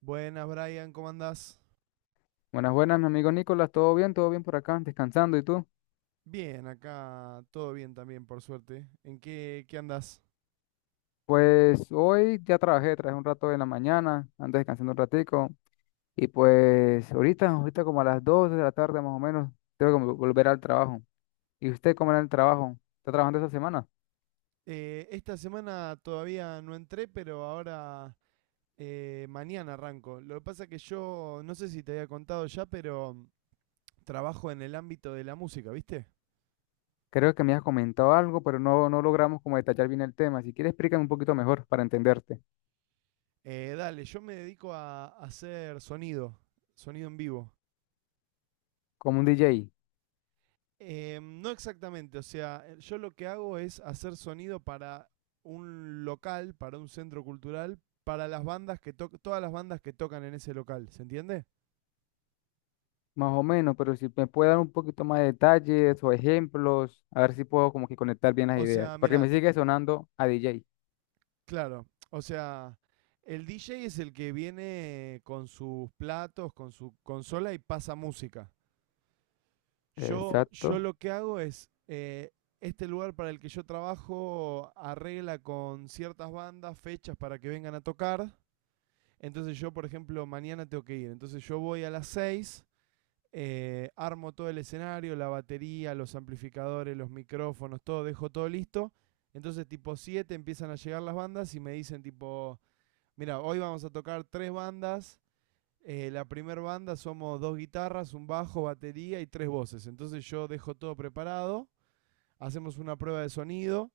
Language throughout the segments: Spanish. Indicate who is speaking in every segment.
Speaker 1: Buenas, Brian, ¿cómo andás?
Speaker 2: Buenas, buenas, mi amigo Nicolás, ¿todo bien? ¿Todo bien por acá? ¿Descansando y tú?
Speaker 1: Bien, acá todo bien también, por suerte. ¿Qué andás?
Speaker 2: Pues hoy ya trabajé, trabajé un rato en la mañana, antes descansando un ratico, y pues ahorita, ahorita como a las 2 de la tarde más o menos, tengo que volver al trabajo. ¿Y usted cómo era el trabajo? ¿Está trabajando esta semana?
Speaker 1: Esta semana todavía no entré, pero ahora mañana arranco. Lo que pasa es que yo, no sé si te había contado ya, pero trabajo en el ámbito de la música, ¿viste?
Speaker 2: Creo que me has comentado algo, pero no, no logramos como detallar bien el tema. Si quieres, explícame un poquito mejor para entenderte,
Speaker 1: Dale, yo me dedico a hacer sonido, sonido en vivo.
Speaker 2: como un DJ,
Speaker 1: No exactamente, o sea, yo lo que hago es hacer sonido para un local, para un centro cultural, para las bandas que tocan, todas las bandas que tocan en ese local, ¿se entiende?
Speaker 2: más o menos, pero si me puede dar un poquito más de detalles o ejemplos, a ver si puedo como que conectar bien las
Speaker 1: O
Speaker 2: ideas,
Speaker 1: sea,
Speaker 2: porque
Speaker 1: mirá,
Speaker 2: me sigue sonando a DJ.
Speaker 1: claro, o sea, el DJ es el que viene con sus platos, con su consola y pasa música. Yo
Speaker 2: Exacto.
Speaker 1: lo que hago es, este lugar para el que yo trabajo arregla con ciertas bandas fechas para que vengan a tocar. Entonces yo, por ejemplo, mañana tengo que ir. Entonces yo voy a las seis, armo todo el escenario, la batería, los amplificadores, los micrófonos, todo, dejo todo listo. Entonces tipo 7 empiezan a llegar las bandas y me dicen tipo, mira, hoy vamos a tocar tres bandas. La primera banda somos dos guitarras, un bajo, batería y tres voces. Entonces yo dejo todo preparado, hacemos una prueba de sonido.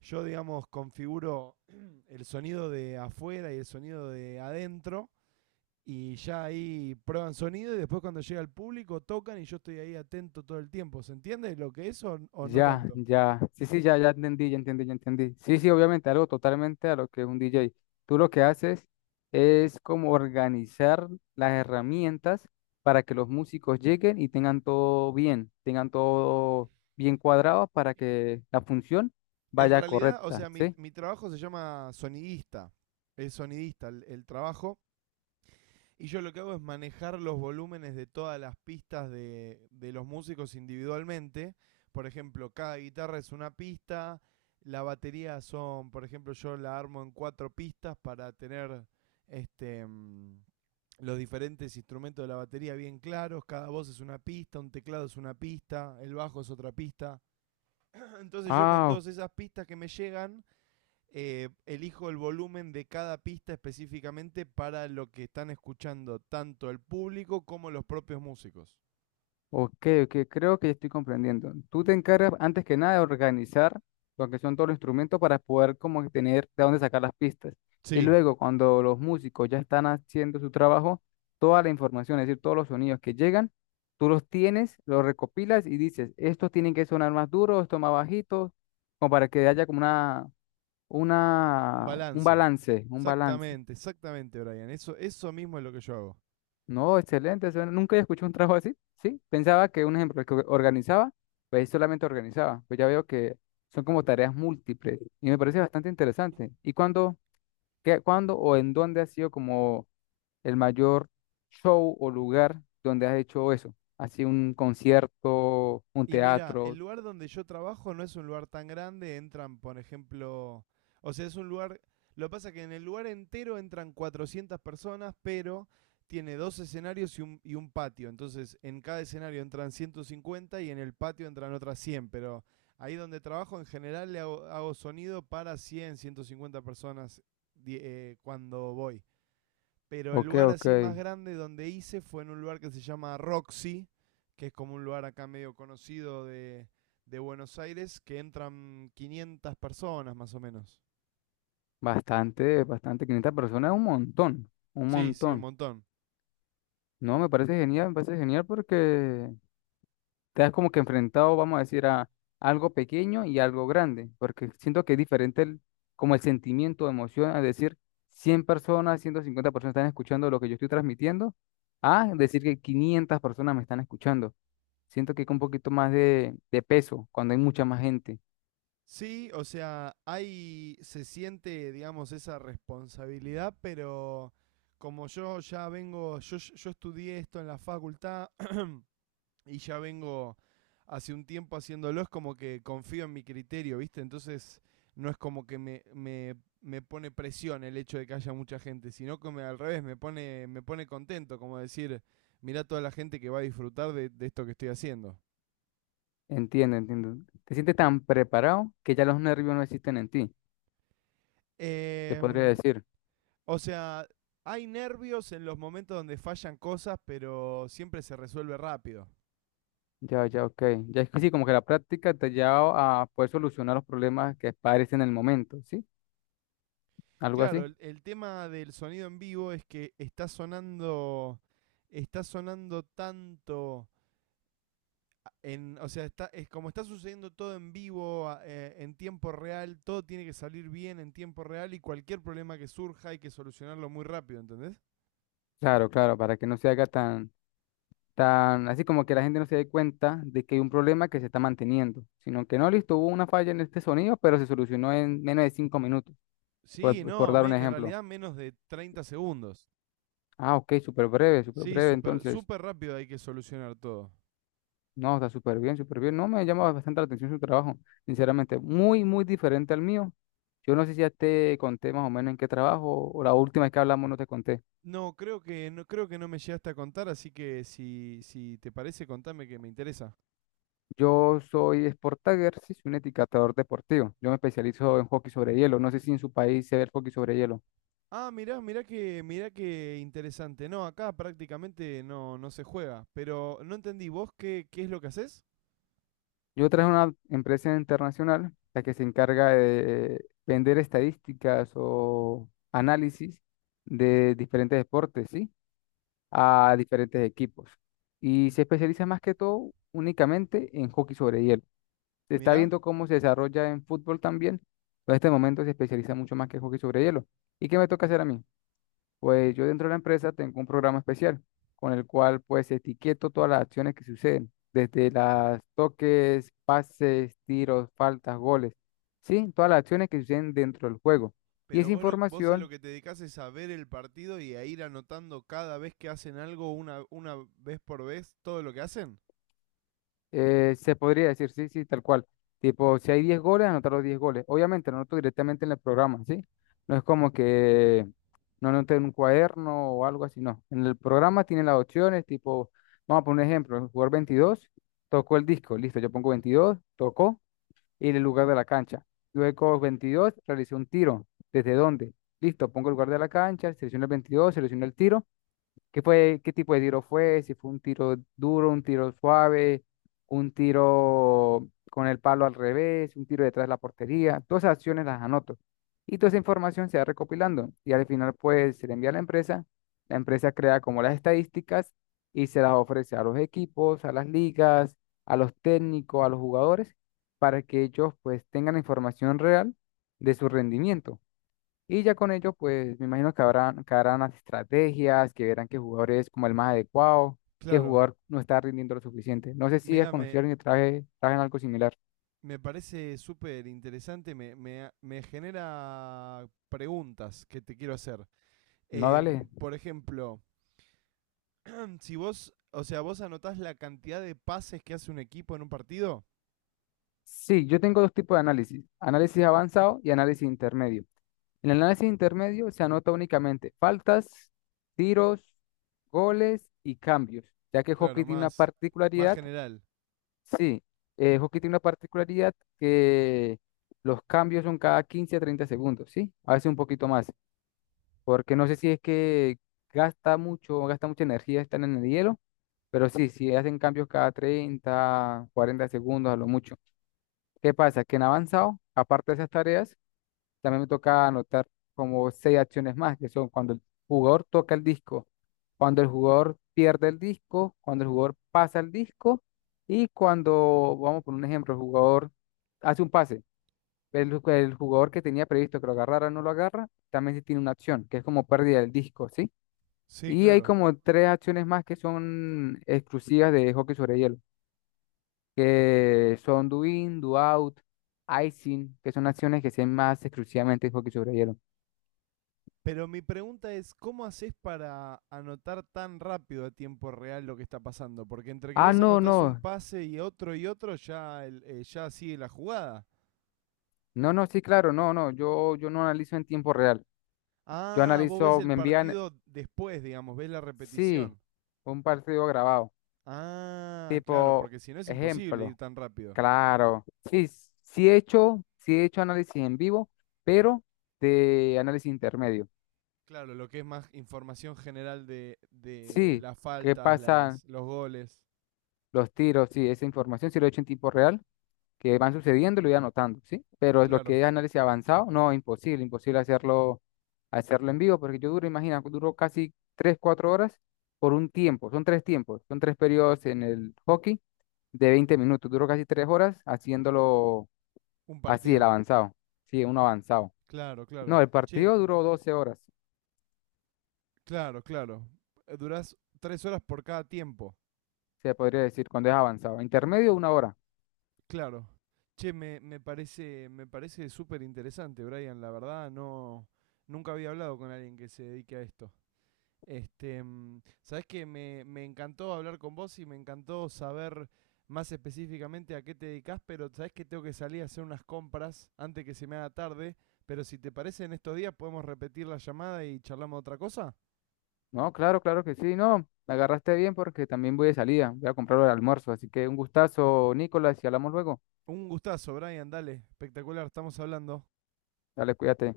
Speaker 1: Yo, digamos, configuro el sonido de afuera y el sonido de adentro y ya ahí prueban sonido y después cuando llega el público tocan y yo estoy ahí atento todo el tiempo. ¿Se entiende lo que es o no
Speaker 2: Ya,
Speaker 1: tanto?
Speaker 2: ya. Sí, sí, ya, ya entendí, ya entendí, ya entendí. Sí, sí, obviamente, algo totalmente a lo que es un DJ. Tú lo que haces es como organizar las herramientas para que los músicos lleguen y tengan todo bien cuadrado para que la función
Speaker 1: En
Speaker 2: vaya
Speaker 1: realidad, o
Speaker 2: correcta,
Speaker 1: sea, mi,
Speaker 2: ¿sí?
Speaker 1: mi trabajo se llama sonidista. Es sonidista el trabajo. Y yo lo que hago es manejar los volúmenes de todas las pistas de los músicos individualmente. Por ejemplo, cada guitarra es una pista. La batería son, por ejemplo, yo la armo en cuatro pistas para tener este los diferentes instrumentos de la batería bien claros, cada voz es una pista, un teclado es una pista, el bajo es otra pista. Entonces yo con
Speaker 2: Ah,
Speaker 1: todas esas pistas que me llegan, elijo el volumen de cada pista específicamente para lo que están escuchando tanto el público como los propios músicos.
Speaker 2: ok, ok, creo que ya estoy comprendiendo. Tú te encargas antes que nada de organizar lo que son todos los instrumentos para poder como que tener de dónde sacar las pistas. Y
Speaker 1: Sí.
Speaker 2: luego cuando los músicos ya están haciendo su trabajo, toda la información, es decir, todos los sonidos que llegan, tú los tienes, los recopilas y dices, estos tienen que sonar más duros, estos más bajitos, como para que haya como
Speaker 1: Un
Speaker 2: un
Speaker 1: balance.
Speaker 2: balance, un balance.
Speaker 1: Exactamente, exactamente, Brian. Eso mismo es lo que yo hago.
Speaker 2: No, excelente. Eso nunca había escuchado un trabajo así, ¿sí? Pensaba que un ejemplo, el que organizaba, pues solamente organizaba. Pues ya veo que son como tareas múltiples y me parece bastante interesante. ¿Y cuándo o en dónde ha sido como el mayor show o lugar donde has hecho eso? ¿Así un concierto, un
Speaker 1: Y mira, el
Speaker 2: teatro?
Speaker 1: lugar donde yo trabajo no es un lugar tan grande, entran, por ejemplo, o sea, es un lugar, lo que pasa es que en el lugar entero entran 400 personas, pero tiene dos escenarios y un patio, entonces en cada escenario entran 150 y en el patio entran otras 100, pero ahí donde trabajo en general le hago, hago sonido para 100, 150 personas cuando voy. Pero el
Speaker 2: Ok,
Speaker 1: lugar
Speaker 2: ok.
Speaker 1: así más grande donde hice fue en un lugar que se llama Roxy, que es como un lugar acá medio conocido de Buenos Aires, que entran 500 personas más o menos.
Speaker 2: Bastante, bastante. 500 personas, es un montón, un
Speaker 1: Sí, sí, un
Speaker 2: montón.
Speaker 1: montón.
Speaker 2: No, me parece genial porque te has como que enfrentado, vamos a decir, a algo pequeño y algo grande, porque siento que es diferente el, como el sentimiento, emoción, a decir 100 personas, 150 personas están escuchando lo que yo estoy transmitiendo, a decir que 500 personas me están escuchando. Siento que es un poquito más de peso cuando hay mucha más gente.
Speaker 1: Sí, o sea, hay, se siente, digamos, esa responsabilidad, pero como yo ya vengo, yo estudié esto en la facultad, y ya vengo hace un tiempo haciéndolo, es como que confío en mi criterio, ¿viste? Entonces no es como que me pone presión el hecho de que haya mucha gente, sino que al revés, me pone contento, como decir, mirá toda la gente que va a disfrutar de esto que estoy haciendo.
Speaker 2: Entiendo, entiendo. Te sientes tan preparado que ya los nervios no existen en ti, te podría
Speaker 1: Em,
Speaker 2: decir.
Speaker 1: o sea, hay nervios en los momentos donde fallan cosas, pero siempre se resuelve rápido.
Speaker 2: Ya, ya, ok. Ya es que sí, como que la práctica te ha llevado a poder solucionar los problemas que aparecen en el momento, ¿sí? Algo
Speaker 1: Claro,
Speaker 2: así.
Speaker 1: el tema del sonido en vivo es que está sonando tanto. En, o sea, está, es como está sucediendo todo en vivo, en tiempo real, todo tiene que salir bien en tiempo real y cualquier problema que surja hay que solucionarlo muy rápido, ¿entendés?
Speaker 2: Claro, claro, para que no se haga tan, así como que la gente no se dé cuenta de que hay un problema que se está manteniendo, sino que no, listo, hubo una falla en este sonido, pero se solucionó en menos de 5 minutos,
Speaker 1: Sí,
Speaker 2: por
Speaker 1: no,
Speaker 2: dar un
Speaker 1: en
Speaker 2: ejemplo.
Speaker 1: realidad menos de 30 segundos.
Speaker 2: Ah, ok, súper
Speaker 1: Sí,
Speaker 2: breve,
Speaker 1: súper
Speaker 2: entonces,
Speaker 1: súper rápido hay que solucionar todo.
Speaker 2: no, está súper bien, súper bien. No, me llama bastante la atención su trabajo, sinceramente, muy, muy diferente al mío. Yo no sé si ya te conté más o menos en qué trabajo, o la última vez que hablamos no te conté.
Speaker 1: No, creo que no, creo que no me llegaste a contar, así que si, si te parece, contame que me interesa.
Speaker 2: Yo soy Sport Tagger, sí, soy un etiquetador deportivo. Yo me especializo en hockey sobre hielo. No sé si en su país se ve el hockey sobre hielo.
Speaker 1: Ah, mirá, mirá que interesante. No, acá prácticamente no, no se juega. Pero no entendí, ¿vos qué, qué es lo que haces?
Speaker 2: Yo traje una empresa internacional, la que se encarga de vender estadísticas o análisis de diferentes deportes, ¿sí? A diferentes equipos. Y se especializa más que todo únicamente en hockey sobre hielo. Se está
Speaker 1: Mirá.
Speaker 2: viendo cómo se desarrolla en fútbol también, pero en este momento se especializa mucho más que hockey sobre hielo. ¿Y qué me toca hacer a mí? Pues yo dentro de la empresa tengo un programa especial con el cual pues etiqueto todas las acciones que suceden, desde las toques, pases, tiros, faltas, goles, sí, todas las acciones que suceden dentro del juego. Y
Speaker 1: Pero
Speaker 2: esa
Speaker 1: vos, vos a lo
Speaker 2: información.
Speaker 1: que te dedicás es a ver el partido y a ir anotando cada vez que hacen algo, una vez por vez, todo lo que hacen.
Speaker 2: Se podría decir, sí, sí, tal cual. Tipo, si hay 10 goles, anotar los 10 goles. Obviamente, no anoto directamente en el programa, ¿sí? No es como que no anoté en un cuaderno o algo así, no. En el programa tienen las opciones, tipo, vamos a poner un ejemplo, el jugador 22 tocó el disco, listo, yo pongo 22 tocó, y el lugar de la cancha. Luego 22 realicé un tiro, ¿desde dónde? Listo, pongo el lugar de la cancha, selecciono el 22, selecciono el tiro. ¿Qué fue, qué tipo de tiro fue? Si fue un tiro duro, un tiro suave, un tiro con el palo al revés, un tiro detrás de la portería. Todas esas acciones las anoto. Y toda esa información se va recopilando. Y al final, pues, se le envía a la empresa. La empresa crea como las estadísticas y se las ofrece a los equipos, a las ligas, a los técnicos, a los jugadores, para que ellos, pues, tengan información real de su rendimiento. Y ya con ello, pues me imagino que que harán las estrategias, que verán qué jugador es como el más adecuado, qué
Speaker 1: Claro.
Speaker 2: jugador no está rindiendo lo suficiente. No sé si has
Speaker 1: Mirá, me,
Speaker 2: conocido a alguien que traje en algo similar.
Speaker 1: me parece súper interesante, me genera preguntas que te quiero hacer.
Speaker 2: No, dale.
Speaker 1: Em, por ejemplo, si vos, o sea, vos anotás la cantidad de pases que hace un equipo en un partido,
Speaker 2: Sí, yo tengo dos tipos de análisis, análisis avanzado y análisis intermedio. En el análisis intermedio se anota únicamente faltas, tiros, goles y cambios, ya que el
Speaker 1: claro,
Speaker 2: hockey tiene una
Speaker 1: más
Speaker 2: particularidad.
Speaker 1: general.
Speaker 2: Sí, hockey tiene una particularidad que los cambios son cada 15 a 30 segundos, ¿sí? A veces un poquito más, porque no sé si es que gasta mucha energía estar en el hielo, pero sí, sí hacen cambios cada 30, 40 segundos a lo mucho. ¿Qué pasa? Que en avanzado, aparte de esas tareas, también me toca anotar como seis acciones más, que son cuando el jugador toca el disco, cuando el jugador pierde el disco, cuando el jugador pasa el disco y cuando, vamos por un ejemplo, el jugador hace un pase. El jugador que tenía previsto que lo agarrara no lo agarra, también sí tiene una acción, que es como pérdida del disco, ¿sí?
Speaker 1: Sí,
Speaker 2: Y hay
Speaker 1: claro.
Speaker 2: como tres acciones más que son exclusivas de hockey sobre hielo, que son do in, do out, icing, que son acciones que se hacen más exclusivamente en hockey sobre hielo.
Speaker 1: Pero mi pregunta es, ¿cómo haces para anotar tan rápido a tiempo real lo que está pasando? Porque entre que
Speaker 2: Ah,
Speaker 1: vos
Speaker 2: no, no,
Speaker 1: anotás un pase y otro, ya, ya sigue la jugada.
Speaker 2: no, no, sí, claro, no, no, yo no analizo en tiempo real. Yo
Speaker 1: Ah, vos ves
Speaker 2: analizo,
Speaker 1: el
Speaker 2: me envían,
Speaker 1: partido después, digamos, ves la
Speaker 2: sí,
Speaker 1: repetición.
Speaker 2: un partido grabado,
Speaker 1: Ah, claro,
Speaker 2: tipo,
Speaker 1: porque si no es imposible ir
Speaker 2: ejemplo,
Speaker 1: tan rápido.
Speaker 2: claro, sí, sí he hecho análisis en vivo, pero de análisis intermedio.
Speaker 1: Claro, lo que es más información general de
Speaker 2: Sí,
Speaker 1: las
Speaker 2: qué
Speaker 1: faltas,
Speaker 2: pasan
Speaker 1: los goles.
Speaker 2: los tiros, sí, esa información sí lo he hecho en tiempo real, que van sucediendo lo voy anotando, ¿sí? Pero lo que
Speaker 1: Claro,
Speaker 2: es análisis avanzado, no, imposible, imposible hacerlo, hacerlo en vivo, porque yo duro, imagina, duro casi 3 4 horas por un tiempo, son tres tiempos, son tres periodos en el hockey de 20 minutos, duro casi 3 horas haciéndolo
Speaker 1: un
Speaker 2: así, el
Speaker 1: partido.
Speaker 2: avanzado, sí, uno avanzado.
Speaker 1: Claro,
Speaker 2: No,
Speaker 1: claro.
Speaker 2: el
Speaker 1: Che,
Speaker 2: partido duró 12 horas,
Speaker 1: claro, claro. Durás 3 horas por cada tiempo.
Speaker 2: se podría decir, cuando es avanzado. Intermedio, una hora.
Speaker 1: Claro. Che, me parece, me parece súper interesante, Brian. La verdad, no, nunca había hablado con alguien que se dedique a esto. Este, mm, sabés que me encantó hablar con vos y me encantó saber más específicamente a qué te dedicas, pero sabés que tengo que salir a hacer unas compras antes que se me haga tarde. Pero si te parece, en estos días podemos repetir la llamada y charlamos de otra cosa.
Speaker 2: No, claro, claro que sí, no. La agarraste bien porque también voy de salida. Voy a comprar el almuerzo. Así que un gustazo, Nicolás, y hablamos luego.
Speaker 1: Un gustazo, Brian, dale, espectacular, estamos hablando.
Speaker 2: Dale, cuídate.